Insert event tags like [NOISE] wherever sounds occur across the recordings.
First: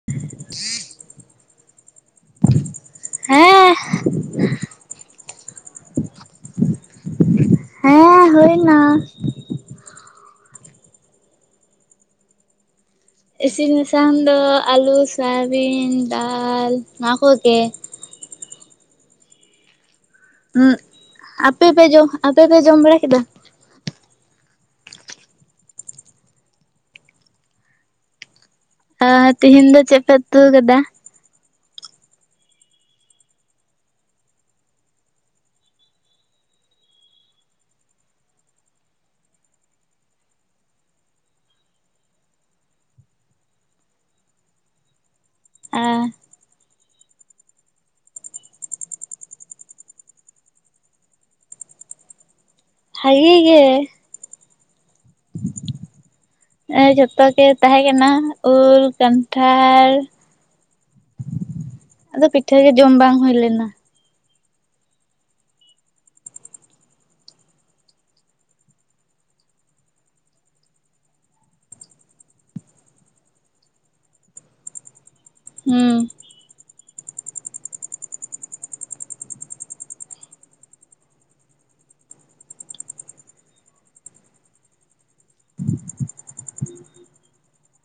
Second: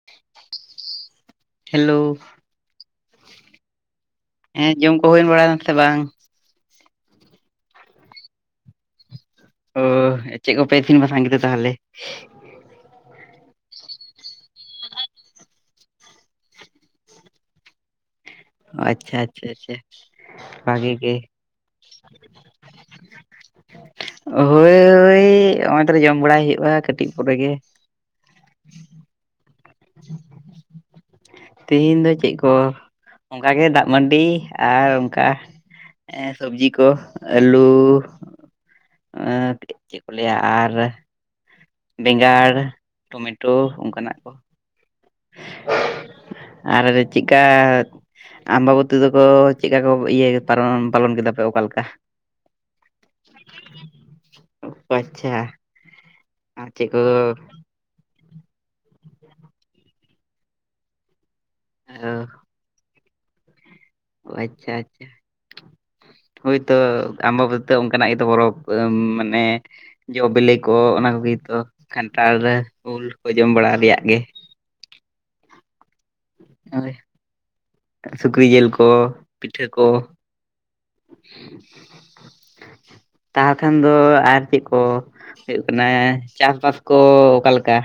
[UNINTELLIGIBLE] Hello ᱦᱮᱸ ᱦᱮᱸ ᱡᱚᱢ ᱠᱚ ᱦᱩᱭ ᱵᱟᱲᱟᱭ ᱱᱟ ᱥᱮ ᱵᱟᱝ? ᱦᱮᱸ ᱦᱩᱭ ᱮᱱᱟ ᱚᱻ ᱪᱮᱫ ᱠᱚᱯᱮ ᱤᱥᱤᱱ ᱵᱟᱥᱟᱝ ᱠᱮᱫᱟ ᱛᱟᱞᱦᱮ? ᱤᱥᱤᱱ ᱵᱟᱥᱟᱝ ᱫᱚ ᱟᱹᱞᱩ ᱥᱳᱣᱟᱵᱤᱱ ᱫᱟᱞ ᱚᱱᱟ ᱠᱚᱜᱮ᱾ ᱟᱪᱪᱷᱟ ᱟᱪᱪᱷᱟ ᱟᱪᱷᱟ ᱩᱸᱜ ᱟᱯᱮ ᱯᱮ ᱡᱚᱢ ᱟᱯᱮ ᱯᱮ ᱡᱚᱢ ᱵᱟᱲᱟ ᱠᱮᱫᱟ? ᱦᱳᱭ ᱳᱭ ᱱᱚᱜ ᱛᱚᱞᱮ ᱡᱚᱢ ᱵᱟᱲᱟᱭ ᱦᱩᱭᱩᱜᱼᱟ ᱠᱟᱹᱴᱤᱡ ᱯᱚᱨᱮ ᱜᱮ ᱟ ᱛᱤᱦᱤᱧ ᱫᱚ ᱪᱮᱫ ᱯᱮ ᱩᱛᱩ ᱠᱟᱫᱟ? ᱛᱮᱦᱤᱧ ᱫᱚ ᱪᱮᱫ ᱠᱚ ᱚᱱᱠᱟ ᱜᱮ ᱫᱟᱜ ᱢᱟᱹᱰᱤ ᱟᱨ ᱚᱱᱠᱟ ᱮᱸ ᱥᱚᱵᱡᱤ ᱠᱚ ᱟᱞᱩ ᱮᱸ ᱪᱮᱫ ᱠᱚ ᱞᱟᱹᱭᱟ ᱟᱨ ᱵᱮᱸᱜᱟᱲ ᱴᱚᱢᱮᱴᱳ ᱚᱱᱠᱟᱱᱟᱜ ᱠᱚ ᱟ ᱟᱨ ᱪᱮᱫᱠᱟ ᱟᱢᱵᱟᱵᱚᱛᱤ ᱛᱮᱫᱚ ᱠᱚ ᱪᱮᱫ ᱞᱮᱠᱟ ᱠᱚ ᱤᱭᱟᱹ ᱯᱟᱞᱚᱱ ᱠᱮᱫᱟ ᱯᱮ ᱚᱠᱟ ᱞᱮᱠᱟ? ᱵᱷᱟᱹᱜᱤ ᱜᱮ ᱚ ᱟᱪᱪᱷᱟ ᱟᱨ ᱮᱸ ᱪᱮᱫ ᱠᱚ ᱡᱷᱚᱛᱚ ᱜᱮ ᱛᱟᱦᱮᱸ ᱠᱟᱱᱟ ᱩᱞ ᱠᱟᱱᱴᱷᱟᱲ ᱟᱫᱚ ᱯᱤᱴᱷᱟᱹ ᱜᱮ ᱡᱚᱢ ᱵᱟᱝ ᱦᱩᱭ ᱞᱮᱱᱟ ᱚ ᱟᱪᱪᱷᱟ ᱟᱪᱪᱷᱟ ᱦᱳᱭᱛᱚ ᱟᱢᱵᱟᱵᱚᱛᱤ ᱫᱚ ᱚᱱᱠᱟᱱᱟᱜ ᱜᱮᱛᱚ ᱯᱚᱨᱚᱵ ᱢᱟᱱᱮ ᱡᱚ ᱵᱮᱞᱮ ᱠᱚ ᱚᱱᱟ ᱠᱚᱜᱮᱛᱚ ᱠᱟᱱᱴᱷᱟᱲ ᱨᱮ ᱩᱞ ᱠᱚ ᱡᱚᱢ ᱵᱟᱲᱟ ᱨᱮᱭᱟᱜ ᱜᱮ ᱦᱩᱸ ᱦᱳᱭ ᱥᱩᱠᱨᱤ ᱡᱮᱞ ᱠᱚ ᱯᱤᱴᱷᱟᱹ ᱠᱚ ᱛᱟᱦᱟ ᱠᱷᱟᱱ ᱫᱚ ᱟᱨ ᱪᱮᱫ ᱠᱚ ᱦᱩᱭᱩᱜ ᱠᱟᱱᱟ ᱪᱟᱥᱵᱟᱥ ᱠᱚ ᱚᱠᱟᱞᱮᱠᱟ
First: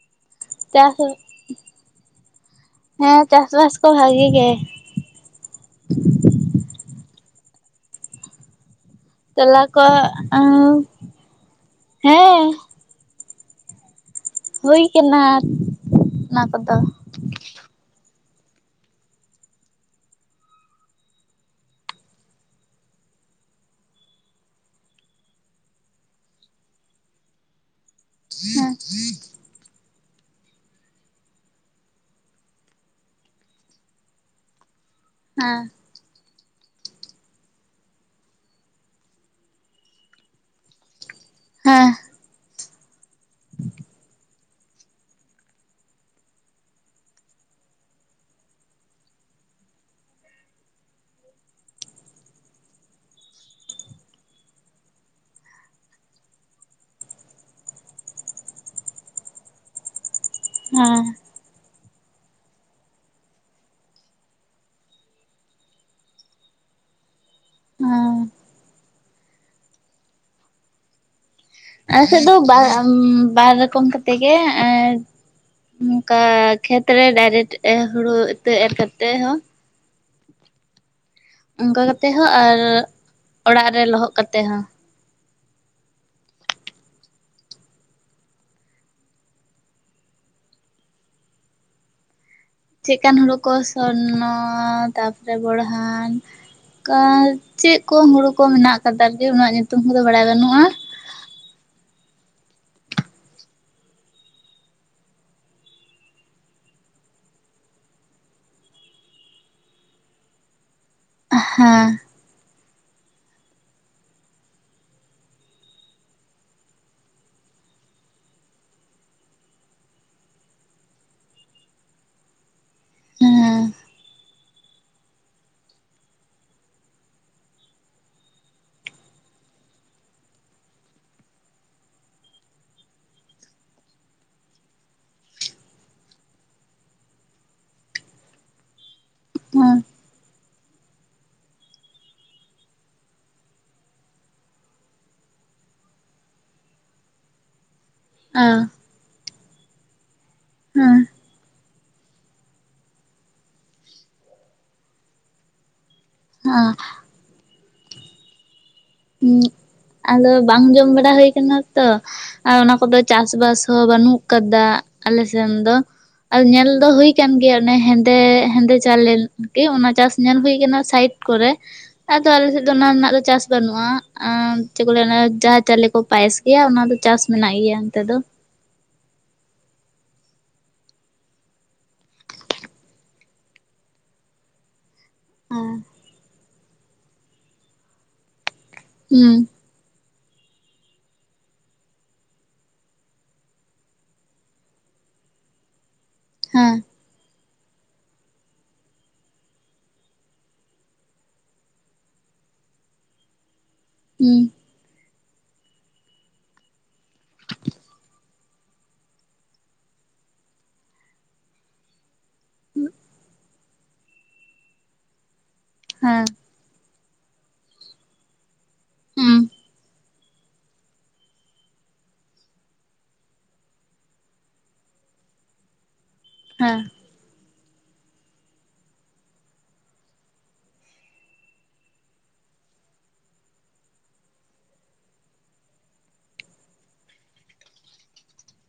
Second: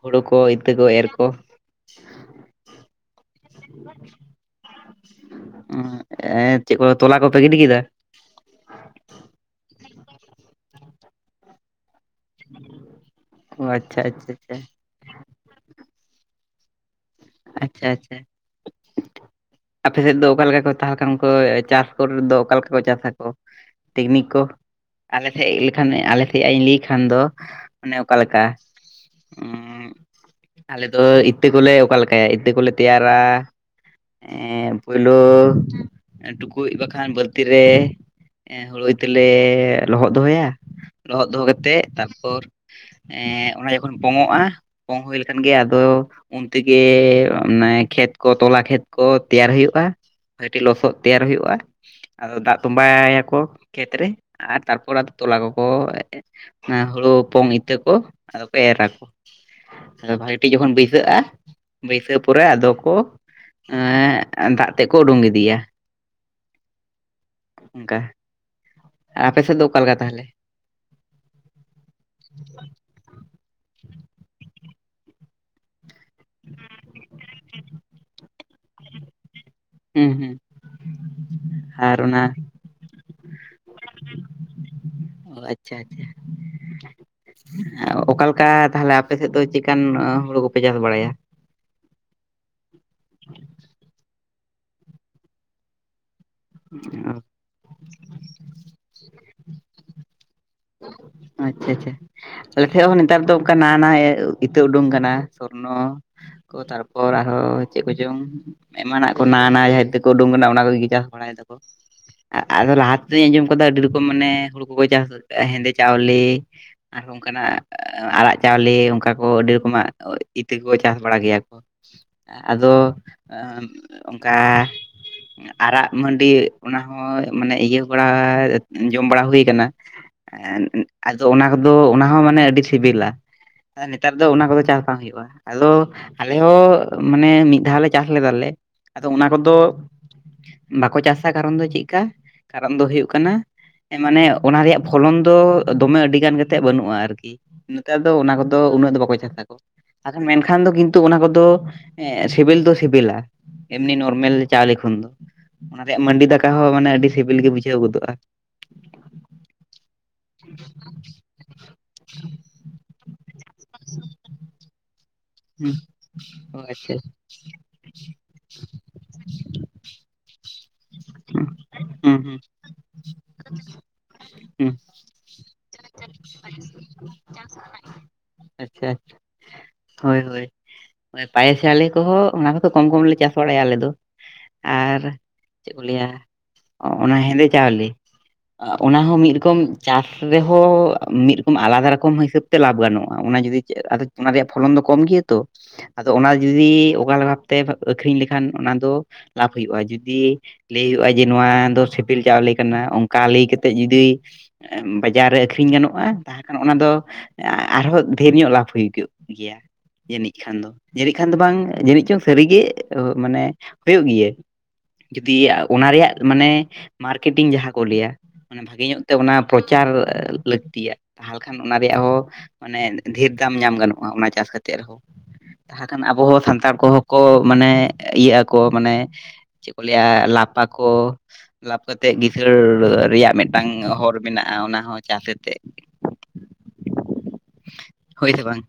ᱦᱩᱲᱩ ᱠᱚ ᱤᱛᱟᱹ ᱠᱚ ᱪᱟᱥ ᱮᱨ ᱠᱚ ᱦᱮᱸ ᱪᱟᱥ ᱵᱟᱥ ᱠᱚ ᱵᱷᱟᱜᱮ ᱜᱮ ᱩᱸᱜ ᱮᱸ ᱪᱮᱫ ᱠᱚ ᱛᱚᱞᱟ ᱠᱚᱯᱮ ᱜᱤᱰᱤ ᱠᱮᱫᱟ? ᱛᱚᱞᱟ ᱠᱚ ᱟᱸ ᱦᱮᱸ ᱚ ᱟᱪᱪᱷᱟ ᱟᱪᱪᱷᱟ ᱟᱪᱪᱷᱟ ᱦᱩᱭ ᱠᱟᱱᱟ ᱚᱱᱟ ᱠᱚᱫᱚ ᱟᱪᱪᱷᱟ ᱟᱪᱪᱷᱟ ᱟᱯᱮ ᱥᱮᱫ ᱫᱚ ᱚᱠᱟ ᱞᱮᱠᱟ ᱠᱚ ᱛᱟᱦᱚᱞᱮ ᱠᱷᱟᱱ ᱠᱚ ᱪᱟᱥ ᱠᱚᱨᱮ ᱫᱚ ᱚᱠᱟ ᱞᱮᱠᱟ ᱠᱚ ᱪᱟᱥᱟ ᱠᱚ ᱴᱮᱠᱱᱤᱠ ᱠᱚ ᱟᱞᱮ ᱥᱮᱜ ᱞᱮᱠᱷᱟᱱ ᱟᱞᱮ ᱥᱮᱜ ᱟᱜ ᱤᱧ ᱞᱟᱹᱭᱠᱷᱟᱱ ᱫᱚ ᱚᱱᱮ ᱚᱠᱟᱮ ᱞᱮᱠᱟ ᱟ? [INAUDIBLE] ᱟᱞᱮ ᱫᱚ ᱤᱛᱛᱟᱹ ᱠᱚᱞᱮ ᱚᱠᱟᱞ ᱮ ᱤᱛᱛᱟᱹ ᱠᱚᱞᱮ ᱛᱮᱭᱟᱨᱟ ᱮ ᱯᱳᱭᱞᱳ ᱦᱮᱸ ᱴᱩᱠᱩᱡ ᱵᱟᱠᱷᱟᱱ ᱵᱟᱹᱞᱛᱤ ᱨᱮ ᱮ ᱦᱩᱲᱩ ᱤᱛᱟᱹᱞᱮ ᱞᱚᱦᱚᱫ ᱫᱚᱦᱚᱭᱟ ᱞᱚᱦᱚᱫ ᱫᱚᱦᱚ ᱠᱟᱛᱮᱜ ᱦᱮᱸ ᱛᱟ ᱯᱚᱨ ᱮᱜ ᱚᱱᱟ ᱡᱚᱠᱷᱚᱱ ᱯᱚᱝᱚᱜ-ᱟ ᱯᱚᱝ ᱦᱩᱭ ᱞᱮᱠᱷᱟᱱ ᱜᱮ ᱟᱫᱚ ᱩᱱ ᱛᱮ ᱜᱮᱻ ᱚᱱᱮ ᱠᱷᱮᱛ ᱠᱚ ᱛᱚᱞᱟ ᱠᱷᱮᱛ ᱠᱚ ᱛᱮᱭᱟᱨ ᱦᱩᱭᱩᱜ-ᱟ ᱵᱷᱟᱹᱴᱤ ᱞᱚᱥᱚᱫ ᱛᱮᱭᱟᱨ ᱦᱩᱭᱩᱜ-ᱟ ᱟᱫᱚ ᱫᱟᱜ ᱛᱚᱸᱵᱟᱻᱭᱟᱠᱚ ᱠᱷᱮᱛ ᱨᱮ ᱟᱨ ᱛᱟᱨᱯᱚᱨ ᱟᱫᱚ ᱛᱚᱞᱟ ᱠᱚᱠᱚ ᱚᱱᱟ ᱦᱩᱲᱩ ᱦᱚᱯᱚᱝ ᱤᱛᱟᱹ ᱠᱚ ᱟᱫᱚ ᱠᱚ ᱮ ᱨᱟᱠᱚ᱾ ᱟᱫᱚ ᱵᱷᱟᱹᱜᱤ ᱴᱤᱜ ᱡᱚᱠᱷᱚᱱ ᱦᱮᱸ ᱵᱟᱹᱭᱥᱟᱹᱜ-ᱟ ᱵᱟᱹᱭᱥᱟᱹᱣ ᱯᱚᱨᱮ ᱟᱫᱚ ᱠᱚ ᱮᱜ ᱫᱟᱜ ᱛᱮ ᱠᱚ ᱩᱰᱩᱝ ᱜᱫᱤᱭᱟ ᱚᱝᱠᱟ ᱦᱮᱸ ᱟ ᱟᱯᱮᱥᱮᱫ ᱫᱚ ᱚᱠᱟ ᱞᱮᱠᱟ ᱛᱟᱦᱞᱮ? ᱟᱞᱮ ᱥᱮᱜ ᱫᱚ ᱵᱟ ᱵᱟᱨ ᱨᱚᱠᱚᱢ ᱠᱟᱛᱮ ᱜᱮ ᱮ ᱠᱟ ᱠᱷᱮᱛ ᱨᱮ ᱰᱟᱭᱨᱮᱴ ᱦᱩᱲᱳ ᱤᱛᱟᱹ ᱮᱨ ᱠᱟᱛᱮ ᱦᱚᱸ ᱦᱩᱸ ᱦᱩᱸ ᱚᱝᱠᱟ ᱟᱨ ᱠᱟᱛᱮ ᱚᱱᱟ ᱦᱚᱸ ᱟᱨ ᱚᱲᱟᱜ ᱨᱮ ᱞᱚᱦᱚᱜ ᱠᱟᱛᱮᱜ ᱦᱚᱸ᱾ ᱚ ᱟᱪᱪᱷᱟ ᱟᱪᱪᱷᱟ ᱚᱠᱟᱞᱮᱠᱟ ᱛᱟᱦᱞᱮ ᱟᱯᱮ ᱥᱮᱫ ᱫᱚ ᱪᱮᱠᱟᱱ ᱦᱩᱲᱩ ᱠᱚᱯᱮ ᱪᱟᱥ ᱵᱟᱲᱟᱭᱟ? ᱪᱮᱜᱠᱟᱱ ᱦᱩᱲᱩ ᱠᱚ ᱥᱚᱨᱱᱚ ᱛᱟᱯᱚᱨᱮ ᱵᱚᱲᱦᱟᱱ ᱠᱟ ᱪᱮᱜ ᱠᱚ ᱦᱳᱲᱳ ᱠᱚ ᱢᱮᱱᱟᱜ ᱠᱟᱫᱟ ᱡᱮ ᱩᱱᱟᱹᱜ ᱧᱩᱛᱩᱢ ᱠᱚᱫᱚ ᱵᱟᱲᱟᱭ ᱵᱟᱱᱩᱜ-ᱟ ᱟᱪᱼᱪᱷᱟ ᱪᱷᱟ ᱟᱞᱮ ᱴᱷᱮᱜ ᱦᱚᱸ ᱱᱮᱛᱟᱨ ᱫᱚ ᱚᱝᱠᱟ ᱱᱟᱣᱟ ᱱᱟᱣᱟ ᱮ ᱤᱛᱟᱹ ᱩᱰᱩᱝ ᱠᱟᱱᱟ ᱥᱚᱨᱱᱚ ᱠᱚ ᱛᱟᱨᱯᱚᱨ ᱟᱨᱦᱚᱸ ᱪᱮᱜ ᱠᱚᱪᱚᱝ ᱮᱢᱟᱱᱟᱜ ᱠᱚ ᱱᱟᱣᱟ ᱱᱟᱣᱟ ᱡᱟᱦᱟ ᱤᱛᱟᱹ ᱠᱚ ᱩᱰᱩᱝ ᱠᱟᱱᱟ ᱚᱱᱟ ᱠᱚ ᱜᱤ ᱪᱟ ᱵᱟᱲᱟᱭ ᱫᱟᱠᱚ ᱦᱮᱸ ᱟᱫᱚ ᱞᱟᱦᱟ ᱛᱮᱫᱩᱧ ᱟᱸᱡᱚᱢ ᱠᱟᱫᱟ ᱟᱹᱰᱤ ᱨᱚᱠᱚᱢ ᱢᱟᱱᱮ ᱦᱩᱲᱩ ᱠᱚᱠᱚ ᱪᱟᱥ ᱦᱮᱸᱫᱮ ᱪᱟᱣᱞᱮ ᱟᱨᱦᱚᱸ ᱠᱟᱱᱟᱜ ᱟᱨᱟᱜ ᱪᱟᱣᱞᱮ ᱚᱝᱠᱟ ᱠᱚ ᱟᱹᱰᱤ ᱨᱚᱠᱚᱢᱟᱜ ᱤᱛᱟᱹ ᱠᱚᱠᱚ ᱪᱟᱥ ᱵᱟᱲᱟ ᱜᱮᱭᱟ ᱠᱚ, ᱟᱫᱚ ᱮ ᱦᱮᱸ ᱚᱝᱠᱟ ᱟᱨᱟᱜ ᱢᱟᱹᱰᱤ ᱚᱱᱟᱦᱚ ᱢᱟᱱᱮ ᱤᱭᱟᱹ ᱵᱟᱲᱟ ᱡᱚᱢ ᱵᱟᱲᱟ ᱦᱩᱭ ᱠᱟᱱᱟ, ᱟᱫᱚ ᱚᱱᱟ ᱠᱚᱫᱚ ᱚᱱᱟ ᱦᱚᱸ ᱢᱟᱱᱮ ᱟᱹᱰᱤ ᱥᱤᱵᱤᱞᱟ, ᱟᱨ ᱱᱮᱛᱟᱨ ᱫᱚ ᱚᱱᱟ ᱠᱚᱫᱚ ᱪᱟᱥ ᱵᱟᱝ ᱦᱩᱭᱩᱜ-ᱟ᱾ ᱟᱞᱚ ᱟᱞᱮ ᱦᱚᱸ ᱢᱟᱱᱮ ᱢᱤᱫ ᱫᱷᱟᱣ ᱞᱮ ᱪᱟᱥ ᱞᱮᱫᱟ ᱞᱮ ᱟᱫᱚ ᱚᱱᱟ ᱠᱚᱫᱚ ᱦᱮᱸ ᱵᱟᱠᱚ ᱪᱟᱥᱟ ᱠᱟᱨᱚᱱ ᱫᱚ ᱪᱮᱜᱠᱟ ᱠᱟᱨᱚᱱ ᱫᱚ ᱦᱩᱭᱩᱜ ᱠᱟᱱᱟ ᱢᱟᱱᱮ ᱚᱱᱟ ᱨᱮᱭᱟᱜ ᱯᱷᱚᱞᱚᱱ ᱫᱚ ᱫᱚᱢᱮ ᱟᱹᱰᱤᱜᱟᱱ ᱠᱟᱛᱮᱜ ᱵᱟᱹᱱᱩᱜ-ᱟ ᱟᱨᱠᱤ, ᱱᱮᱛᱟᱨ ᱫᱚ ᱚᱱᱟ ᱠᱚᱫᱚ ᱦᱮᱸ ᱩᱱᱟᱹᱜ ᱫᱚ ᱵᱟᱠᱚ ᱪᱟᱥᱟ, ᱟᱠᱷᱟᱱ ᱢᱮᱱᱠᱷᱟᱱ ᱫᱚ ᱦᱮᱸ ᱠᱤᱱᱛᱩ ᱚᱱᱟ ᱠᱚᱫᱚ ᱮ ᱥᱮᱵᱮᱞ ᱫᱚ ᱥᱮᱵᱮᱞᱟ, ᱮᱢᱱᱤ ᱱᱚᱨᱢᱮᱞ ᱪᱟᱣᱞᱮ ᱠᱷᱚᱱ ᱫᱚ ᱚᱱᱟ ᱨᱮᱭᱟᱜ ᱢᱟᱹᱰᱤ ᱫᱟᱠᱟ ᱦᱚᱸ ᱦᱮᱸ ᱢᱟᱱᱮ ᱟᱹᱰᱤ ᱥᱤᱵᱤᱞ ᱜᱮ ᱵᱩᱡᱷᱟᱹᱣ ᱜᱚᱫᱚᱜ-ᱟ᱾ ᱦᱩᱸ ᱟᱫᱚ ᱵᱟᱝ ᱡᱚᱢ ᱵᱟᱲᱟ ᱦᱩᱭ ᱠᱟᱱᱟ ᱛᱚ ᱟᱨ ᱚᱱᱟ ᱠᱚᱫᱚ ᱪᱟᱥ ᱵᱟᱥ ᱦᱚᱸ ᱵᱟᱹᱱᱩᱜ ᱠᱟᱫᱟ ᱟᱞᱮᱥᱱ ᱦᱩᱸ ᱫᱚ ᱟᱨ ᱚ ᱧᱮᱞ ᱫᱚ ᱟᱪᱪᱷᱟ ᱦᱩᱭ ᱠᱟᱱ ᱜᱮᱭᱟ ᱚᱱᱮ ᱦᱮᱱ ᱛᱮ ᱦᱮᱸᱫᱮ ᱪᱟᱣᱞᱮᱞ ᱠᱤ ᱚᱱᱟ ᱪᱟᱥ ᱧᱮᱞ ᱦᱩᱭ ᱠᱟᱱᱟ ᱥᱟᱭᱤᱴ ᱠᱚᱨᱮ ᱦᱩᱸ ᱟᱫᱚ ᱦᱩᱸ ᱟᱞᱮᱥᱮ ᱫᱚ ᱚᱱᱟ ᱨᱮᱱᱟᱜ ᱫᱚ ᱪᱟᱥ ᱵᱟᱱᱩᱜ ᱟ ᱦᱩᱸ ᱪᱮᱜ ᱠᱚ ᱞᱟᱹᱭᱟ ᱚᱱᱮ ᱡᱟᱦᱟ ᱪᱟᱣᱞᱮ ᱠᱚ ᱯᱟᱭᱮᱥ ᱜᱮᱭᱟ ᱚᱱᱟ ᱫᱚ ᱪᱟᱥ ᱢᱮᱱᱟᱜ ᱜᱮᱭᱟ ᱱᱚᱛᱮ ᱫᱚ᱾ ᱟᱪᱪᱷᱟ ᱟᱪ ᱦᱳᱭ ᱦᱳᱭ ᱯᱟᱭᱮᱥ ᱪᱟᱣᱞᱮ ᱠᱚᱦᱚ ᱚᱱᱟ ᱠᱚᱫᱚ ᱠᱚᱢ ᱠᱚᱢᱞᱮ ᱪᱟᱥ ᱵᱟᱲᱟᱭᱟ ᱟᱞᱮ ᱫᱚ ᱟᱨᱼᱼ ᱪᱮᱜ ᱦᱩᱸ ᱠᱚ ᱞᱟᱹᱭᱟ ᱚᱱᱟ ᱦᱮᱸᱫᱮ ᱪᱟᱣᱞᱮ ᱚᱱᱟ ᱦᱚᱸ ᱢᱤᱜ ᱨᱚᱠᱚᱢᱼᱼ ᱪᱟᱥ ᱨᱮᱦᱚᱸ ᱢᱤᱜ ᱨᱚᱠᱚᱢ ᱟᱞᱟᱫᱟ ᱨᱚᱠᱚᱢ ᱦᱤᱥᱟᱹᱵᱽ ᱛᱮ ᱞᱟᱵᱷ ᱜᱟᱱᱚᱜᱼᱟ ᱚᱱᱟ ᱡᱩᱫᱤ ᱟᱫᱚ ᱚᱱᱟ ᱨᱮᱭᱟᱜᱼᱼ ᱯᱷᱚᱞᱚᱱ ᱫᱚ ᱠᱚᱢ ᱜᱮᱭᱟ ᱛᱚ ᱟᱫᱚ ᱚᱱᱟ ᱦᱮᱸ ᱡᱩᱫᱤᱼᱼ ᱚᱠᱟᱞᱮᱠᱟ ᱵᱷᱟᱵᱛᱮ ᱟᱠᱷᱨᱤᱧ ᱞᱮᱠᱷᱟᱱ ᱚᱱᱟ ᱫᱚ ᱞᱟᱵᱷ ᱦᱩᱭᱩᱜᱼᱟ ᱡᱩᱫᱤᱼᱼ ᱞᱟᱹᱭ ᱦᱩᱭᱩᱜᱼᱟ ᱡᱮ ᱱᱚᱣᱟ ᱫᱚ ᱥᱮᱵᱤᱞ ᱪᱟᱣᱞᱮ ᱠᱟᱱᱟ ᱚᱱᱠᱟ ᱞᱟᱹᱭ ᱠᱟᱛᱮᱜ ᱡᱩᱫᱤᱼᱼ ᱦᱩᱸ ᱡᱟᱨᱮ ᱟᱹᱠᱷᱨᱤᱧ ᱜᱟᱱᱚᱜᱼᱟ ᱛᱟᱦᱚᱞᱮ ᱠᱷᱟᱱ ᱚᱱᱟ ᱫᱚ ᱟᱨᱦᱚᱸ ᱰᱷᱮᱨ ᱧᱚᱜ ᱞᱟᱵᱷ ᱦᱩᱭ ᱠᱚᱜᱼᱼ ᱜᱮᱭᱟ ᱡᱟᱹᱱᱤᱡ ᱠᱷᱟᱱ ᱫᱚ ᱡᱟᱹᱱᱤᱡ ᱠᱷᱟᱱ ᱫᱚ ᱵᱟᱝ ᱡᱟᱹᱱᱤᱡ ᱪᱚᱝ ᱥᱟᱹᱨᱤᱜᱮ ᱢᱟᱱᱮᱼᱼ ᱦᱩᱭᱩᱜ ᱜᱮᱭᱟ ᱡᱩᱫᱤ ᱚᱱᱟ ᱨᱮᱭᱟᱜ ᱦᱮᱸ ᱢᱟᱱᱮ ᱢᱟᱨᱠᱮᱴᱤᱝ ᱡᱟᱦᱟ ᱠᱚ ᱞᱟᱹᱭᱟ ᱢᱟᱱᱮ ᱵᱷᱟᱜᱮ ᱧᱚᱜ ᱛᱮ ᱦᱩᱸ ᱚᱱᱟ ᱯᱨᱚᱪᱟᱨ ᱞᱟᱹᱠᱛᱤᱭᱟ᱾ ᱛᱟᱦᱚᱞᱮ ᱠᱷᱟᱱ ᱚᱱᱟ ᱨᱮᱭᱟᱜ ᱦᱚ ᱢᱟᱱᱮ ᱰᱷᱮᱨ ᱫᱟᱢ ᱧᱟᱢ ᱜᱟᱱᱚᱜᱼᱟ᱾ ᱚᱱᱟ ᱪᱟᱥ ᱠᱟᱛᱮ ᱨᱮᱦᱚᱸ ᱛᱟᱦᱮ ᱠᱷᱟᱱ ᱟᱵᱚ ᱦᱚ ᱥᱟᱱᱛᱟᱲ ᱦᱮᱸ ᱠᱚᱦᱚᱼᱼ ᱠᱚ ᱢᱟᱱᱮ ᱤᱭᱟᱹᱜ ᱟᱠᱚ ᱢᱟᱱᱮ ᱪᱮᱜ ᱠᱚ ᱞᱟᱹᱭᱟ ᱞᱟᱯ ᱟᱠᱚ, ᱞᱟᱵᱷ ᱠᱟᱛᱮᱜ ᱠᱤᱥᱟᱹᱲ ᱨᱮᱭᱟᱜ ᱢᱤᱫᱴᱟᱝ ᱦᱚᱨ ᱢᱮᱱᱟᱜᱼᱟ ᱚᱱᱟ ᱦᱚᱸ ᱪᱟᱥ ᱟᱛᱮ ᱦᱳᱭ ᱥᱮ ᱵᱟᱝ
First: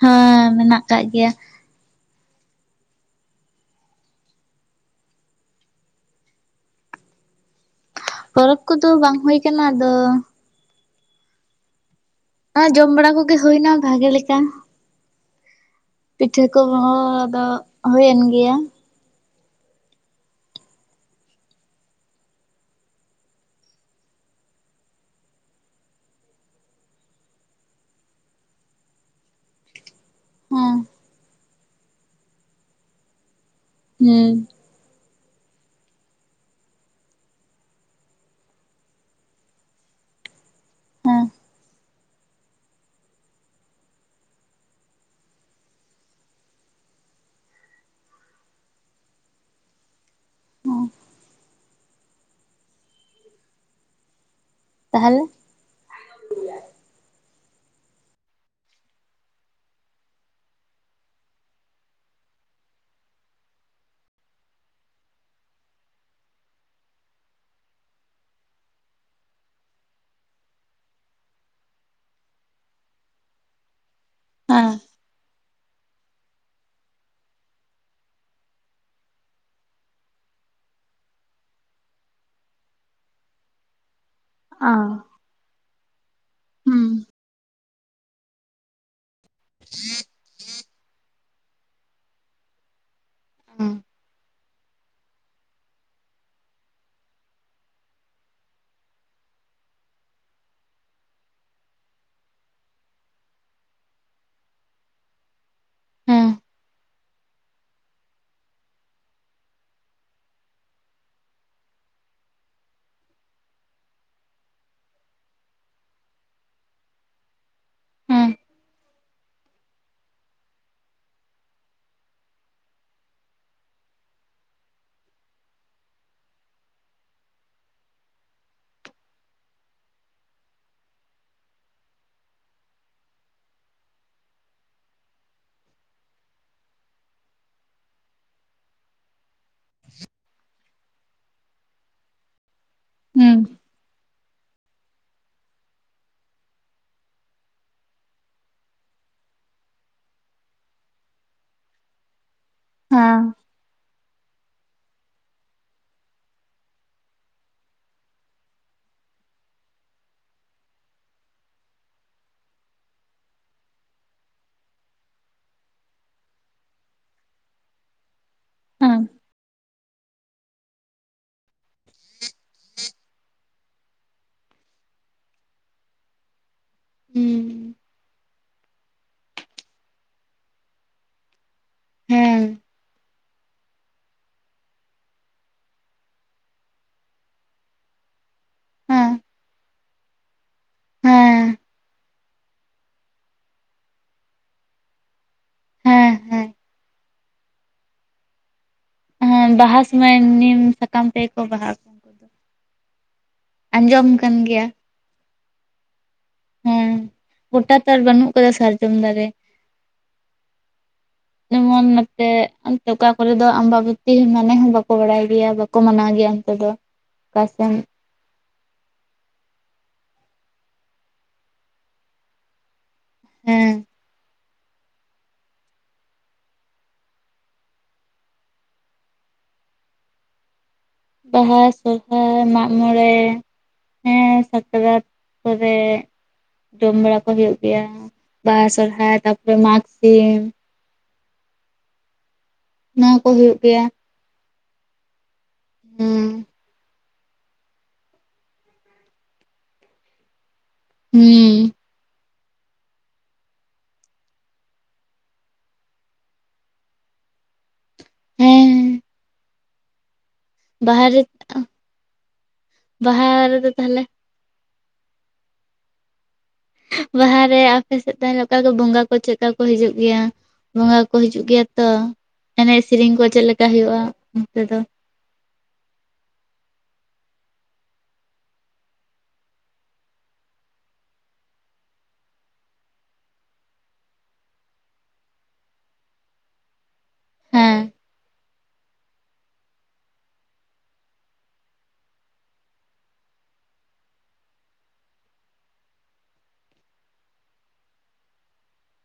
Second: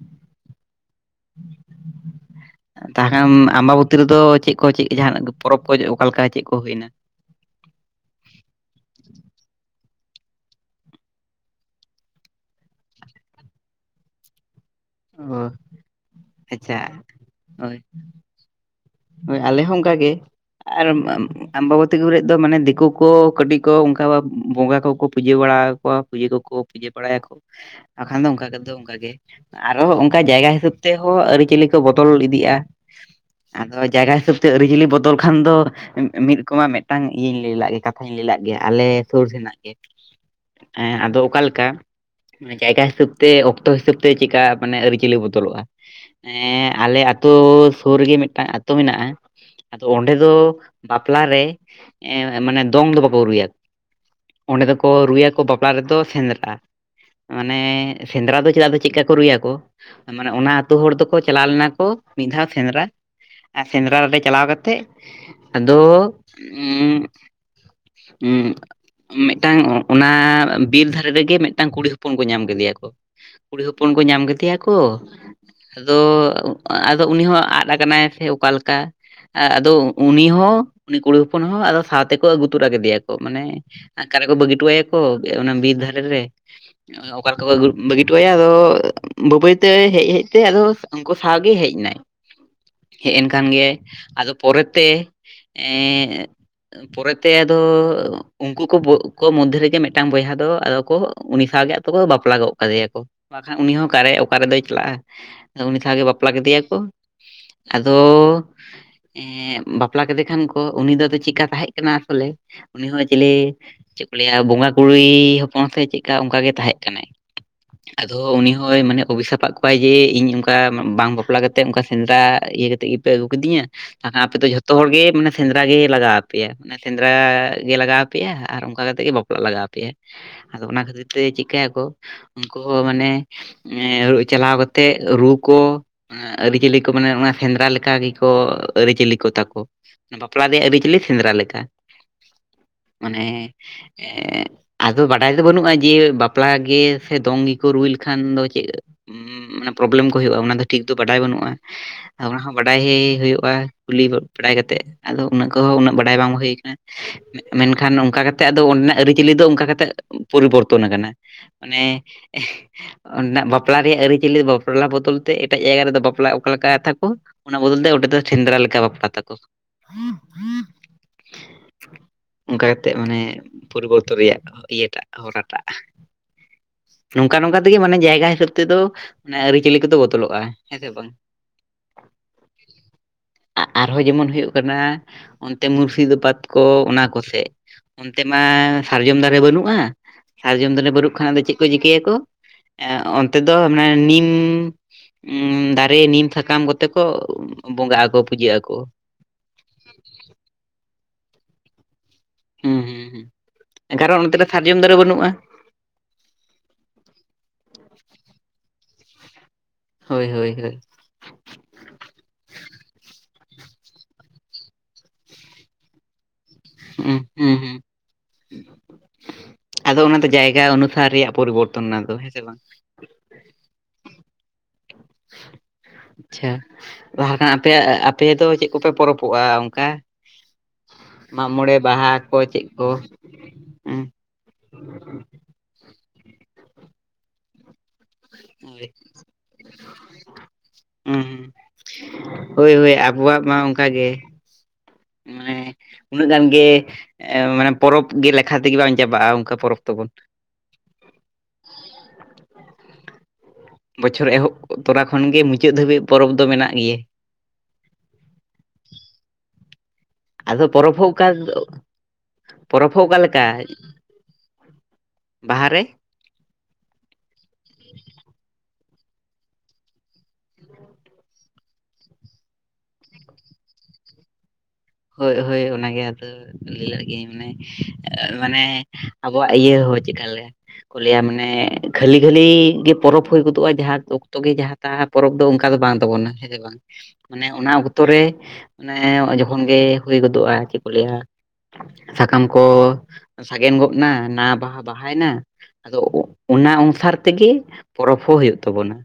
ᱦᱮ ᱢᱮᱱᱟᱜ ᱠᱟᱜ ᱜᱮᱭᱟ᱾ [UNINTELLIGIBLE] ᱛᱟᱦᱞᱮ ᱠᱷᱟᱱ ᱟᱢᱵᱟᱵᱚᱛᱤ ᱨᱮᱫᱚ ᱪᱮᱜ ᱠᱚ ᱪᱮᱜ ᱡᱟᱦᱱᱟᱜ ᱯᱚᱨᱚᱵᱽ ᱠᱚ ᱚᱠᱟ ᱞᱮᱠᱟ ᱪᱮᱜ ᱠᱚ ᱦᱩᱭᱱᱟ᱾ ᱯᱚᱨᱚᱵᱽ ᱠᱚᱫᱚ ᱵᱟᱝ ᱦᱩᱭ ᱠᱟᱱᱟ ᱟᱫᱚᱼᱼ ᱚᱱᱟ ᱡᱚᱢ ᱵᱟᱲᱟ ᱠᱚᱜᱮ ᱦᱩᱭᱱᱟ ᱵᱷᱟᱜᱮ ᱞᱮᱠᱟ᱾ ᱚ ᱯᱤᱴᱷᱟᱹ ᱟᱪᱪᱷᱟ ᱠᱚᱦᱚᱸ ᱫᱚ ᱦᱳᱭ ᱦᱩᱭᱮᱱ ᱜᱮᱭᱟ᱾ ᱦᱳᱭ ᱟᱞᱮ ᱦᱚᱸ ᱚᱱᱠᱟ ᱜᱮ ᱟᱨᱼᱼ ᱟᱢᱵᱟᱵᱚᱛᱤ ᱠᱚᱨᱮᱫ ᱫᱚ ᱢᱟᱱᱮ ᱫᱤᱠᱩ ᱠᱚ ᱠᱟᱹᱴᱤᱡ ᱠᱚ ᱚᱱᱠᱟ ᱵᱷᱟᱵ ᱵᱚᱸᱜᱟ ᱠᱚᱠᱚ ᱯᱩᱡᱟᱹ ᱵᱟᱲᱟᱣ ᱠᱚᱣᱟ ᱯᱩᱡᱟᱹ ᱠᱚᱠᱚᱼᱼ ᱯᱩᱡᱟᱹ ᱵᱟᱲᱟᱭᱟᱠᱚ ᱵᱟᱠᱷᱟᱱ ᱫᱚ ᱚᱱᱠᱟ ᱠᱟᱛᱮᱫ ᱫᱚ ᱚᱱᱠᱟ ᱜᱮᱼᱼ ᱟᱨᱚ ᱚᱱᱠᱟ ᱡᱟᱭᱜᱟ ᱦᱤᱥᱟᱹᱵᱽ ᱦᱮᱸ ᱛᱮᱦᱚ ᱟᱹᱨᱤᱪᱟᱹᱞᱤ ᱠᱚ ᱵᱚᱫᱚᱞ ᱤᱫᱤᱜᱼᱟ᱾ ᱟᱫᱚ ᱡᱟᱭᱜᱟ ᱦᱩᱸ ᱦᱤᱥᱟᱹᱵ ᱛᱮ ᱟᱹᱨᱤᱪᱟᱹᱞᱤ ᱵᱚᱫᱚᱞ ᱠᱷᱟᱱ ᱫᱚᱼᱼ ᱢᱤᱫ ᱨᱚᱠᱚᱢ ᱢᱤᱫᱴᱟᱝ ᱤᱭᱟᱹ ᱞᱟᱹᱭ ᱜᱮ ᱠᱟᱛᱷᱟ ᱞᱟᱹᱭ ᱞᱟᱫ ᱜᱮᱭᱟ ᱟᱞᱮ ᱥᱩᱨ ᱥᱮᱱᱟᱜ ᱜᱮᱼᱼ ᱦᱮᱸ ᱟᱫᱚ ᱚᱠᱟ ᱞᱮᱠᱟ ᱢᱟᱱᱮ ᱡᱟᱭᱜᱟ ᱦᱤᱥᱟᱹᱵ ᱛᱮ ᱚᱠᱛᱚ ᱦᱤᱥᱟᱹᱵ ᱛᱮᱼᱼ ᱛᱮ ᱪᱮᱠᱟ ᱢᱟᱱᱮ ᱟᱹᱨᱤᱪᱟᱹᱞᱤ ᱵᱚᱫᱚᱞᱚᱜᱼᱟ᱾ ᱦᱮᱸ ᱟᱞᱮ ᱟᱛᱩ ᱥᱩᱨ ᱨᱮᱜᱮ ᱢᱤᱫᱴᱟᱝ ᱟ ᱟᱹᱛᱩ ᱢᱮᱱᱟᱜᱼᱟ᱾ ᱟᱫᱚ ᱚᱸᱰᱮ ᱫᱚ ᱦᱮᱸ ᱵᱟᱯᱞᱟ ᱨᱮ ᱢᱟᱱᱮ ᱫᱚᱝ ᱫᱚ ᱵᱟᱠᱚ ᱨᱩᱭᱟ᱾ ᱚᱸᱰᱮ ᱫᱚᱠᱚ ᱛᱟᱦᱚᱞᱮ ᱨᱩᱭᱟᱠᱚ ᱵᱟᱯᱞᱟ ᱨᱮᱫᱚ ᱥᱮᱸᱫᱽᱨᱟ ᱢᱟᱱᱮ ᱥᱮᱸᱫᱽᱨᱟ ᱫᱚ ᱪᱮᱫᱟᱜ ᱪᱮᱫᱠᱟ ᱠᱚ ᱨᱩᱭᱟᱠᱚ ᱢᱟᱱᱮ ᱚᱱᱟ ᱟᱹᱛᱩ ᱦᱚᱲ ᱫᱚᱠᱚ ᱪᱟᱞᱟᱣ ᱞᱮᱱᱟ ᱠᱚ ᱢᱤᱫ ᱫᱷᱟᱣ ᱥᱮᱸᱫᱽᱨᱟ᱾ ᱟᱨ ᱥᱮᱸᱫᱽᱨᱟ ᱨᱮ ᱪᱟᱞᱟᱣ ᱠᱟᱛᱮᱜ ᱟᱫᱚ ᱮᱸ ᱦᱩ ᱢᱤᱫᱴᱟᱝ ᱚᱱᱟ ᱵᱤᱨ ᱫᱷᱟᱨᱮ ᱨᱮᱜᱮ ᱢᱤᱫᱴᱟᱝ ᱠᱩᱲᱤ ᱦᱚᱯᱚᱱ ᱠᱚ ᱧᱟᱢ ᱠᱮᱫᱮᱭᱟ ᱠᱚ ᱠᱩᱲᱤ ᱦᱚᱯᱚᱱ ᱠᱚ ᱧᱟᱢ ᱠᱮᱫᱮᱭᱟ ᱦᱮᱸ ᱠᱚ᱾ ᱟᱫᱚ ᱟᱫᱚ ᱩᱱᱤ ᱦᱚᱸ ᱟᱫ ᱟᱠᱟᱱᱟᱭ ᱥᱮ ᱚᱠᱟᱞᱮᱠᱟ᱾ ᱟᱫᱚ ᱩᱱᱤ ᱦᱚᱸ ᱩᱱᱤ ᱠᱩᱲᱤ ᱦᱚᱯᱚᱱ ᱦᱚᱸ ᱟᱫᱚ ᱥᱟᱶᱛᱮᱠᱚ ᱟᱹᱜᱩ ᱛᱚᱨᱟ ᱠᱮᱫᱮᱭᱟ ᱠᱚ ᱢᱟᱱᱮᱼᱼ ᱚᱠᱟᱨᱮ ᱠᱚ ᱵᱟᱹᱜᱤᱴᱚᱣᱟᱭᱟᱠᱚ ᱚᱱᱟ ᱵᱤᱨ ᱫᱷᱟᱨᱮ ᱨᱮ ᱚᱠᱟᱞᱮ ᱞᱮᱠᱟ ᱵᱟᱹᱜᱤ᱾ ᱴᱚ ᱟᱫᱚ ᱵᱟᱹᱭ ᱵᱟᱹᱭ ᱛᱮ ᱦᱮᱡᱦᱮᱡ ᱛᱮ ᱟᱫᱚ ᱩᱱᱠᱩ ᱥᱟᱶᱜᱮ ᱦᱮᱡ ᱮᱱᱟᱭ᱾ ᱦᱮᱡ ᱮᱱ ᱠᱟᱱ ᱜᱮᱭᱟᱭ ᱟᱫᱚ ᱯᱚᱨᱮᱛᱮ ᱮᱸᱼᱼ ᱯᱚᱨᱮᱛᱮ ᱟᱫᱚᱼᱼ ᱩᱱᱠᱩ ᱠᱚ ᱢᱚᱫᱽᱫᱷᱮ ᱨᱮᱜᱮ ᱢᱤᱫᱴᱟᱝ ᱵᱚᱭᱦᱟ ᱫᱚ ᱟᱫᱚ ᱠᱚ ᱩᱱᱤ ᱥᱟᱶᱜᱮ ᱟᱫᱚ ᱠᱚ ᱵᱟᱯᱞᱟ ᱜᱚᱫ ᱠᱟᱫᱮᱭᱟ᱾ ᱵᱟᱠᱷᱟᱱ ᱩᱱᱤ ᱦᱚᱸ ᱚᱠᱟᱨᱮ ᱚᱠᱟᱨᱮ ᱫᱚᱭ ᱪᱟᱞᱟᱜᱼᱟ ᱩᱱᱤ ᱥᱟᱶ ᱜᱮ ᱦᱮᱸ ᱦᱮᱸ ᱵᱟᱯᱞᱟ ᱦᱮᱸ ᱠᱮᱫᱮᱭᱟ ᱠᱚ ᱟᱫᱚᱻ ᱮᱸᱜ ᱵᱟᱯᱞᱟ ᱠᱮᱫᱮ ᱠᱷᱟᱱ ᱠᱚ ᱩᱱᱤ ᱫᱚ ᱟᱫᱚ ᱪᱮᱠᱟ ᱛᱟᱦᱮᱸᱜ ᱠᱟᱱᱟ ᱟᱥᱚᱞᱮ ᱩᱱᱤ ᱦᱚᱸ ᱪᱮᱞᱮ ᱪᱮᱫ ᱠᱚ ᱞᱟᱹᱭᱟ ᱵᱚᱸᱜᱟ ᱠᱩᱲᱤ ᱦᱚᱯᱚᱱ ᱥᱮ ᱪᱮᱫᱞᱮᱠᱟ ᱚᱱᱠᱟᱜᱮ ᱛᱟᱦᱮᱸᱜ ᱠᱟᱱᱟᱭ ᱟᱫᱚ ᱦᱮᱸ ᱩᱱᱤ ᱦᱚᱸᱭ ᱢᱟᱱᱮ ᱚᱵᱷᱤᱥᱟᱯᱟᱫ ᱠᱚᱣᱟᱭ ᱡᱮ ᱤᱧ ᱚᱱᱠᱟ ᱵᱟᱝ ᱵᱟᱯᱞᱟ ᱠᱟᱛᱮᱜ ᱚᱱᱠᱟ ᱥᱮᱸᱫᱽᱨᱟ ᱤᱭᱟᱹ ᱠᱟᱛᱮᱫ ᱜᱮ ᱯᱮ ᱟᱹᱜᱩ ᱠᱤᱫᱤᱧᱟ ᱠᱷᱟᱱ ᱟᱯᱮ ᱫᱚ ᱡᱷᱚᱛᱚ ᱦᱚᱲ ᱜᱮ ᱢᱟᱱᱮ ᱥᱮᱸᱫᱽᱨᱟ ᱜᱮ ᱞᱟᱜᱟᱣ ᱟᱯᱮᱭᱟ ᱥᱮᱸᱫᱽᱨᱟ ᱜᱮ ᱞᱟᱜᱟᱣ ᱟᱯᱮᱭᱟ ᱟᱨ ᱚᱱᱠᱟ ᱠᱟᱛᱮᱜ ᱜᱮ ᱵᱟᱯᱞᱟᱜ ᱞᱟᱜᱟᱣ ᱟᱯᱮᱭᱟ ᱟᱫᱚ ᱚᱱᱟ ᱠᱷᱟᱹᱛᱤᱨ ᱛᱮ ᱪᱮᱫᱠᱟᱭᱟᱠᱚ ᱩᱱᱠᱩ ᱦᱚᱸ ᱢᱟᱱᱮ ᱪᱟᱞᱟᱣ ᱠᱟᱛᱮ ᱨᱩ ᱠᱚ ᱮᱸᱜ ᱟᱹᱨᱤᱪᱟᱹᱞᱤ ᱠᱚ ᱢᱟᱱᱮ ᱚᱱᱟ ᱥᱮᱸᱫᱽᱨᱟ ᱞᱮᱠᱟ ᱜᱮᱠᱚ ᱟᱹᱨᱤᱪᱟᱹᱞᱤ ᱠᱚᱛᱟᱠᱚ ᱵᱟᱯᱞᱟ ᱨᱮᱭᱟᱜ ᱟᱹᱨᱤᱪᱟᱹᱞᱤ ᱥᱮᱸᱫᱽᱨᱟ ᱞᱮᱠᱟ ᱢᱟᱱᱮ ᱦᱮᱸ ᱦᱮᱸ ᱦᱩᱸ ᱟᱫᱚ ᱵᱟᱰᱟᱭ ᱫᱚ ᱵᱟᱹᱱᱩᱜᱼᱟ ᱡᱮ ᱵᱟᱯᱞᱟ ᱜᱮ ᱥᱮ ᱫᱚᱝ ᱜᱮᱠᱚ ᱨᱩᱭ ᱞᱮᱠᱷᱟᱱ ᱫᱚ ᱪᱮᱫ ᱦᱩᱸ ᱯᱨᱚᱵᱞᱮᱢ ᱠᱚ ᱦᱩᱭᱩᱜᱼᱟ ᱚᱱᱟ ᱫᱚ ᱴᱷᱤᱠ ᱫᱚ ᱵᱟᱰᱟᱭ ᱵᱟᱹᱱᱩᱜᱼᱟ ᱚᱱᱟ ᱵᱟᱰᱟᱭ ᱦᱮᱸ ᱦᱩᱭᱩᱜᱼᱟ ᱠᱩᱞᱤ ᱠᱚ ᱵᱟᱲᱟᱭ ᱠᱟᱛᱮᱜ ᱟᱫᱚ ᱩᱱᱟᱹᱜ ᱠᱚᱦᱚᱸ ᱩᱱᱟᱹᱜ ᱵᱟᱰᱟᱭ ᱵᱟᱝ ᱦᱩᱭ ᱟᱠᱟᱱᱟ ᱢᱮᱱᱠᱷᱟᱱ ᱚᱱᱠᱟ ᱠᱟᱛᱮᱜ ᱟᱫᱚ ᱚᱱᱰᱮᱱᱟᱜ ᱟᱹᱨᱤᱪᱟᱹᱞᱤ ᱫᱚ ᱚᱱᱠᱟ ᱠᱟᱛᱮᱜ ᱯᱚᱨᱤᱵᱚᱨᱛᱚᱱ ᱟᱠᱟᱱᱟ ᱢᱟᱱᱮ ᱚᱱᱟ ᱵᱟᱯᱞᱟ ᱨᱮᱭᱟᱜ ᱟᱹᱨᱤᱪᱟᱹᱞᱤ ᱵᱟᱯᱞᱟ ᱵᱚᱫᱚᱞ ᱛᱮ ᱮᱴᱟᱜ ᱡᱟᱭᱜᱟ ᱨᱮᱫᱚ ᱵᱟᱯᱞᱟ ᱚᱠᱟ ᱞᱮᱠᱟ ᱠᱟᱛᱷᱟ ᱠᱚ ᱚᱱᱟ ᱵᱚᱫᱚᱞ ᱛᱮ ᱚᱸᱰᱮ ᱫᱚ ᱥᱮᱸᱫᱽᱨᱟ ᱞᱮᱠᱟ ᱦᱮᱸ ᱵᱟᱯᱞᱟ ᱛᱟᱠᱚ ᱚᱱᱠᱟ ᱠᱟᱛᱮᱫ ᱢᱟᱱᱮ ᱯᱚᱨᱤᱵᱚᱨᱛᱚᱱ ᱨᱮᱭᱟᱜ ᱤᱭᱟᱹᱴᱟᱜ ᱦᱚᱨᱟᱴᱟᱜ ᱱᱚᱝᱠᱟ ᱱᱚᱝᱠᱟ ᱛᱮᱜᱮ ᱢᱟᱱᱮ ᱡᱟᱭᱜᱟ ᱦᱤᱥᱟᱹᱵ ᱛᱮ ᱛᱮᱫᱚ ᱚᱱᱟ ᱟᱹᱨᱤᱪᱟᱹᱞᱤ ᱠᱚᱫᱚ ᱵᱚᱫᱚᱞᱚᱜᱼᱟ ᱦᱮᱸᱥᱮ ᱵᱟᱝ ᱟᱨᱦᱚᱸ ᱡᱮᱢᱚᱱ ᱦᱩᱭᱩᱜ ᱠᱟᱱᱟ ᱚᱱᱛᱮ ᱢᱩᱨᱥᱤᱫᱟᱵᱟᱫ ᱠᱚ ᱚᱱᱟ ᱠᱚᱥᱮᱫ ᱚᱱᱛᱮ ᱢᱟ ᱥᱟᱨᱡᱚᱢ ᱫᱟᱨᱮ ᱵᱟᱹᱱᱩᱜᱼᱟ ᱥᱟᱨᱡᱚᱢ ᱫᱟᱨᱮ ᱵᱟᱹᱱᱩᱜ ᱠᱷᱚᱱᱟᱜ ᱫᱚ ᱦᱮᱸ ᱪᱮᱫ ᱠᱚ ᱪᱤᱠᱟᱹᱭᱟᱠᱚ ᱮ ᱚᱱᱛᱮ ᱫᱚ ᱢᱟᱱᱮ ᱱᱤᱢ ᱩᱸᱻ ᱫᱟᱨᱮ ᱦᱮᱸ ᱱᱤᱢ ᱦᱮᱸ ᱥᱟᱠᱟᱢ ᱠᱚᱛᱮ ᱠᱚ ᱵᱚᱸᱜᱟᱜ ᱟᱠᱚ ᱯᱩᱡᱟᱹᱜ ᱟᱠᱚ ᱦᱮᱸ ᱵᱟᱦᱟ ᱥᱩᱢᱚᱭ ᱱᱤᱢ ᱥᱟᱠᱟᱢ ᱛᱮᱜᱮ ᱠᱚ ᱵᱟᱦᱟᱜ ᱟᱠᱚ ᱦᱩᱸ ᱦᱩᱸ ᱦᱩᱸ ᱟᱸᱡᱚᱢ ᱠᱟᱨᱚᱱ ᱠᱟᱱ ᱚᱱᱛᱮ ᱨᱮ ᱥᱟᱨᱡᱚᱢ ᱫᱟᱨᱮ ᱵᱟᱹᱱᱩᱜᱼᱟ ᱦᱩᱸ ᱜᱚᱴᱟ ᱛᱚ ᱟᱨ ᱵᱟᱹᱱᱩᱜ ᱟᱠᱟᱫᱟ ᱥᱟᱨᱡᱚᱢ ᱫᱟᱨᱮ ᱦᱳᱭ ᱦᱳᱭ ᱦᱳᱭ ᱡᱮᱢᱚᱱ ᱱᱚᱛᱮ ᱚᱱᱛᱮ ᱚᱠᱟ ᱠᱚᱨᱮ ᱫᱚ ᱟᱢᱵᱟᱵᱟᱹᱛᱤ ᱢᱟᱱᱮ ᱦᱚᱸ ᱵᱟᱠᱚ ᱵᱟᱲᱟᱭ ᱜᱮᱭᱟ ᱵᱟᱠᱚ ᱢᱟᱱᱟᱣ ᱜᱮᱭᱟ ᱫᱚ ᱦᱩᱸ ᱚᱠᱟ ᱦᱩᱸ ᱥᱮᱱ ᱦᱩᱸ ᱟᱫᱚ ᱚᱱᱟ ᱛᱮ ᱡᱟᱭᱜᱟ ᱚᱱᱩᱥᱟᱨ ᱨᱮᱭᱟᱜ ᱯᱚᱨᱤᱵᱚᱨᱛᱚᱱ ᱚᱱᱟ ᱫᱚ ᱦᱮᱸᱥᱮ ᱵᱟᱝ ᱦᱮᱸ [INAUDIBLE] ᱟᱪᱪᱷᱟ [UNINTELLIGIBLE] ᱟᱯᱮᱭᱟᱜ ᱟᱯᱮ ᱫᱚ ᱪᱮᱫ ᱠᱚᱯᱮ ᱯᱚᱨᱚᱵᱚᱜᱼᱟ ᱚᱱᱠᱟ? ᱢᱟᱜ ᱵᱟᱦᱟ ᱢᱚᱬᱮ ᱵᱟᱦᱟ ᱥᱚᱨᱦᱟᱭ ᱠᱚ ᱪᱮᱫ ᱠᱚ ᱢᱟᱜᱼᱢᱚᱬᱮ ᱦᱩᱸ ᱦᱮᱸ ᱥᱟᱠᱨᱟᱛ ᱠᱚᱨᱮ ᱡᱚᱢ ᱵᱟᱲᱟ ᱠᱚ ᱦᱩᱭᱩᱜ ᱜᱮᱭᱟ ᱵᱟᱦᱟ ᱦᱳᱭ ᱥᱚᱨᱦᱟᱭ ᱛᱟᱯᱚᱨ ᱢᱟᱜᱽᱥᱤᱢ ᱦᱩᱸ ᱦᱳᱭ ᱦᱳᱭ ᱱᱚᱣᱟ ᱠᱚ ᱟᱵᱚᱣᱟᱜ ᱢᱟ ᱦᱩᱭᱩᱜ ᱜᱮᱭᱟ ᱚᱱᱠᱟ ᱜᱮ ᱢᱟᱱᱮ ᱦᱩᱸ ᱩᱱᱟᱹᱜ ᱜᱟᱱ ᱜᱮ ᱮᱸ ᱢᱟᱱᱮ ᱯᱚᱨᱚᱵᱽ ᱜᱮ ᱞᱮᱠᱷᱟ ᱛᱮᱜᱮ ᱵᱟᱝ ᱪᱟᱵᱟᱜᱼᱟ ᱚᱱᱠᱟ ᱯᱚᱨᱚᱵᱽ ᱛᱟᱵᱚᱱ ᱦᱩᱸᱻ ᱵᱚᱪᱷᱚᱨ ᱮᱦᱚᱵ ᱛᱚᱨᱟ ᱠᱷᱚᱱ ᱜᱮ ᱢᱩᱪᱟᱹᱫ ᱫᱷᱟᱹᱵᱤᱡ ᱯᱚᱨᱚᱵᱽ ᱫᱚ ᱢᱮᱱᱟᱜ ᱜᱮᱭᱟ ᱦᱮᱸᱻ ᱟᱫᱚ ᱯᱚᱨᱚᱵᱽ ᱦᱚᱸ ᱨᱮ ᱚᱠᱟ ᱫᱚ ᱯᱚᱨᱚᱵᱽ ᱦᱚᱸ ᱚᱠᱟ ᱵᱟᱦᱟ ᱞᱮᱠᱟ ᱨᱮᱫᱚ ᱛᱟᱦᱚᱞᱮ ᱵᱟᱦᱟ ᱨᱮ ᱵᱟᱦᱟ ᱨᱮ ᱟᱯᱮ ᱥᱮᱫ ᱛᱟᱞᱦᱮ ᱚᱠᱟ ᱠᱚ ᱵᱚᱸᱜᱟ ᱪᱮᱫᱠᱟ ᱠᱚ ᱦᱤᱡᱩᱜ ᱜᱮᱭᱟ ᱵᱚᱸᱜᱟ ᱠᱚ ᱦᱤᱡᱩᱜ ᱜᱮᱭᱟ ᱛᱚ ᱮᱱᱮᱡ ᱥᱮᱨᱮᱧ ᱠᱚ ᱪᱮᱫ ᱞᱮᱠᱟ ᱦᱩᱭᱩᱜᱼᱟ ᱚᱱᱛᱮ ᱫᱚ? ᱦᱳᱭ ᱦᱳᱭ ᱚᱱᱟᱜᱮ ᱟᱫᱚ ᱞᱟᱹᱭ ᱞᱮᱜᱤᱧ ᱢᱟᱱᱮ ᱟᱵᱚᱣᱟᱜ ᱤᱭᱟᱹ ᱦᱚᱸ ᱪᱮᱫ ᱠᱟᱞᱮ ᱠᱚ ᱞᱟᱹᱭᱟ ᱢᱟᱱᱮ ᱜᱷᱟᱹᱞᱤ ᱜᱷᱟᱹᱞᱤ ᱜᱮ ᱯᱚᱨᱚᱵᱽ ᱦᱩᱭ ᱜᱚᱫᱚᱜᱼᱟ ᱡᱟᱦᱟᱸ ᱚᱠᱛᱚ ᱜᱮ ᱡᱟᱦᱟᱸ ᱛᱟᱦᱟᱸ ᱯᱚᱨᱚᱵᱽ ᱫᱚ ᱚᱱᱠᱟ ᱫᱚ ᱵᱟᱝ ᱛᱟᱵᱚᱱᱟ ᱦᱮᱸ ᱥᱮ ᱵᱟᱝ ᱢᱟᱱᱮ ᱚᱱᱟ ᱦᱮᱸ ᱚᱠᱛᱚ ᱨᱮ ᱢᱟᱱᱮ ᱛᱚᱠᱷᱚᱱ ᱜᱮ ᱦᱩᱭ ᱜᱚᱫᱚᱜᱼᱟ ᱪᱮᱫ ᱠᱚ ᱞᱟᱹᱭᱟ ᱥᱟᱠᱟᱢ ᱠᱚ ᱥᱟᱜᱮᱱ ᱜᱚᱫ ᱮᱱᱟ ᱱᱟᱣᱟ ᱵᱟᱦᱟ ᱵᱟᱦᱟᱭᱮᱱᱟ ᱟᱫᱚ ᱚᱱᱟ ᱚᱱᱩᱥᱟᱨ ᱛᱮᱜᱮ ᱯᱚᱨᱚᱵᱽ ᱦᱚᱸ ᱦᱩᱭᱩᱜ ᱛᱟᱵᱚᱱᱟ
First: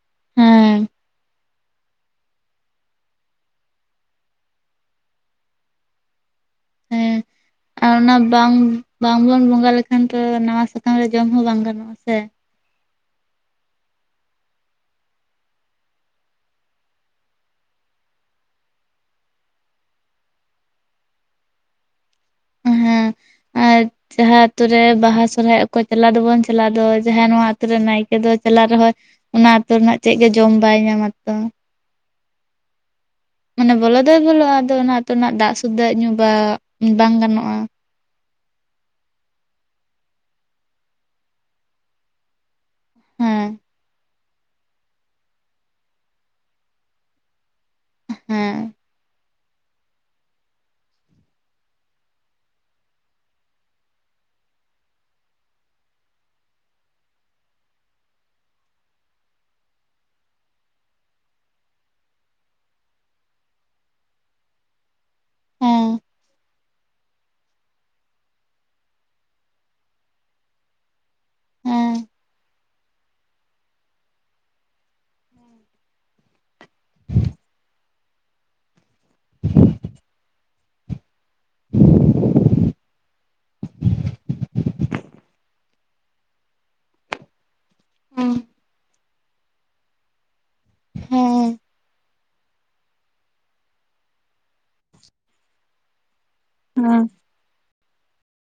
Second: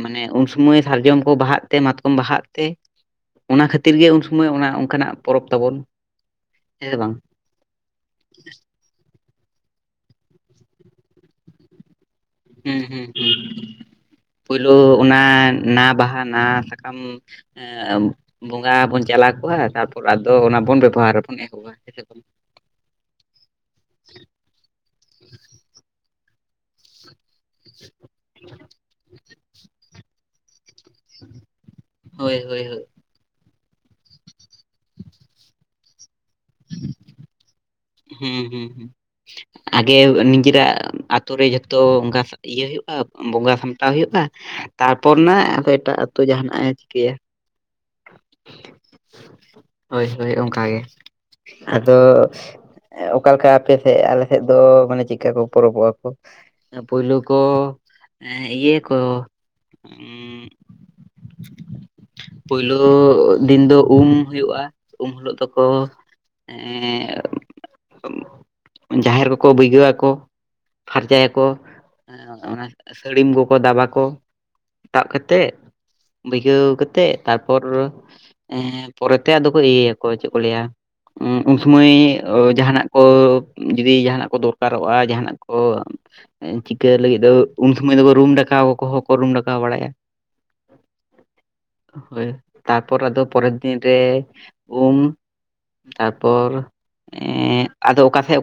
ᱢᱟᱱᱮ ᱩᱱ ᱦᱮᱸ ᱥᱚᱢᱚᱭ ᱥᱟᱨᱡᱚᱢ ᱠᱚ ᱵᱟᱦᱟᱜ ᱛᱮ ᱢᱟᱛᱠᱚᱢ ᱵᱟᱦᱟᱜ ᱛᱮ ᱚᱱᱟ ᱠᱷᱟᱹᱛᱤᱨ ᱜᱮ ᱩᱱ ᱥᱚᱢᱚᱭ ᱚᱱᱟ ᱚᱱᱠᱟᱱᱟᱜ ᱯᱚᱨᱚᱵᱽ ᱛᱟᱵᱚᱱ ᱦᱮᱸ ᱥᱮ ᱵᱟᱝ ᱟᱨ ᱚᱱᱟ ᱵᱟᱝ ᱵᱟᱝᱵᱚᱱ ᱵᱚᱸᱜᱟ ᱞᱮᱠᱷᱟᱱ ᱛᱚ ᱱᱟᱣᱟ ᱥᱟᱠᱟᱢ ᱨᱮ ᱡᱚᱢ ᱦᱚᱸ ᱵᱟᱝ ᱜᱟᱱᱚᱜᱼᱟ ᱥᱮ ᱦᱩᱸ ᱦᱩᱸ ᱦᱩᱸ ᱯᱳᱭᱞᱳ ᱚᱱᱟ ᱱᱟᱣᱟ ᱵᱟᱦᱟ ᱱᱟᱣᱟ ᱥᱟᱠᱟᱢ ᱮᱸᱜ ᱵᱚᱸᱜᱟ ᱵᱩᱱ ᱪᱟᱞᱟᱣ ᱠᱚᱜᱼᱟ ᱛᱟᱯᱚᱨ ᱟᱫᱚ ᱚᱱᱟ ᱵᱚᱱ ᱵᱮᱵᱚᱦᱟᱨᱟᱵᱚᱱ ᱮᱦᱚᱵ ᱵᱟᱥᱠᱮ ᱥᱟᱠᱟᱢ ᱦᱮᱸ ᱟᱨ ᱡᱟᱦᱟᱸ ᱟᱛᱳ ᱨᱮ ᱵᱟᱦᱟ ᱥᱚᱨᱦᱟᱭ ᱚᱠᱚᱭ ᱪᱟᱞᱟᱣ ᱫᱚᱵᱚᱱ ᱪᱟᱞᱟᱜ ᱫᱚ ᱡᱟᱦᱟᱸ ᱱᱚᱣᱟ ᱟᱛᱩᱨᱮ ᱱᱟᱭᱠᱮ ᱫᱚ ᱪᱟᱞᱟᱜ ᱨᱮᱦᱚᱸᱭ ᱚᱱᱟ ᱟᱛᱳ ᱨᱮᱱᱟᱜ ᱪᱮᱫ ᱜᱮ ᱡᱚᱢ ᱵᱟᱭ ᱧᱟᱢᱟ ᱛᱚ ᱦᱳᱭ ᱦᱳᱭ ᱦᱳᱭ ᱢᱟᱱᱮ ᱵᱚᱞᱚ ᱫᱚᱭ ᱵᱚᱞᱚᱜᱼᱟ ᱟᱫᱚ ᱚᱱᱟ ᱟᱹᱛᱩ ᱨᱮᱱᱟᱜ ᱫᱟᱜ ᱥᱩᱫᱽᱫᱟᱹ ᱧᱩ ᱵᱟ ᱵᱟᱝ ᱜᱟᱱᱚᱜᱼᱟ ᱦᱩᱸ ᱦᱩᱸ ᱦᱩᱸ ᱟᱜᱮ ᱱᱤᱡᱮᱨᱟᱜ ᱟᱛᱳ ᱨᱮ ᱡᱷᱚᱛᱚ ᱚᱱᱠᱟ ᱤᱭᱟᱹ ᱦᱩᱭᱩᱜ ᱦᱮᱸ ᱵᱚᱸᱜᱟ ᱥᱟᱢᱴᱟᱣ ᱦᱩᱭᱩᱜᱼᱟ ᱛᱟᱨᱯᱚᱨ ᱱᱟᱜ ᱮᱴᱟᱜ ᱟᱹᱛᱩ ᱡᱟᱦᱟᱱᱟᱜᱼ ᱮ ᱪᱤᱠᱟᱹᱭᱟ ᱦᱮᱸ ᱦᱳᱭ ᱦᱳᱭ ᱚᱱᱠᱟᱜᱮ ᱟᱫᱚ ᱚᱠᱟᱮ ᱞᱮᱠᱟ ᱟᱯᱮᱥᱮᱫ ᱟᱞᱮ ᱥᱮᱫ ᱫᱚ ᱢᱟᱱᱮ ᱪᱮᱫᱠᱟ ᱠᱚ ᱯᱚᱨᱚᱵᱚᱜᱼᱟ ᱠᱚ ᱯᱩᱭᱞᱩ ᱠᱚ ᱤᱭᱟᱹᱭᱟ ᱠᱚ ᱩᱸᱜ ᱯᱳᱭᱞᱳ ᱫᱤᱱ ᱫᱚ ᱩᱢ ᱦᱩᱭᱩᱜᱼᱟ ᱩᱢ ᱦᱤᱞᱳᱜ ᱫᱚᱠᱚ ᱦᱮᱸ ᱮᱸᱜ ᱻ ᱡᱟᱦᱮᱨ ᱠᱚᱠᱚ ᱵᱟᱹᱭᱜᱟᱹᱣᱟᱠᱚ ᱯᱷᱟᱨᱪᱟᱭᱟᱠᱚ ᱠᱚ ᱦᱮᱸ ᱮᱸ ᱚᱱᱟ ᱥᱟᱹᱲᱤᱢ ᱠᱚᱠᱚ ᱫᱟᱵᱟ ᱠᱚ ᱫᱟᱵ ᱠᱟᱛᱮᱜ ᱵᱟᱹᱭᱜᱟᱹᱣ ᱠᱟᱛᱮᱜ ᱛᱟᱨᱯᱚᱨ ᱮᱸᱜ ᱯᱚᱨᱮᱛᱮ ᱟᱫᱚ ᱠᱚ ᱤᱭᱟᱹᱭᱟᱠᱚ ᱪᱮᱫ ᱠᱚ ᱞᱟᱹᱭᱟ ᱩᱸᱜ ᱩᱱ ᱥᱚᱢᱚᱭ ᱡᱟᱦᱟᱱᱟᱜ ᱠᱚ ᱡᱩᱫᱤ ᱡᱟᱦᱟᱱᱟᱜ ᱠᱚ ᱫᱚᱨᱠᱟᱨᱚᱜᱼᱟ ᱡᱟᱦᱟᱱᱟᱜ ᱠᱚ ᱪᱤᱠᱟᱹ ᱞᱟᱹᱜᱤᱫ ᱫᱚ ᱩᱱ ᱥᱚᱢᱚᱭ ᱫᱚ ᱨᱩᱢ ᱰᱟᱠᱟᱣ ᱠᱚᱦᱚᱸ ᱠᱚ ᱨᱩᱢ ᱰᱟᱠᱟᱣ ᱵᱟᱲᱟᱭᱟ ᱦᱮᱸ ᱦᱳᱭ ᱛᱟᱨᱯᱚᱨ ᱟᱫᱚ ᱯᱚᱨᱮᱨ ᱫᱤᱱ ᱨᱮ ᱩᱢ ᱛᱟᱨᱯᱚᱨ ᱦᱩᱸ ᱮᱸᱜ ᱟᱫᱚ ᱚᱠᱟ ᱥᱮᱫ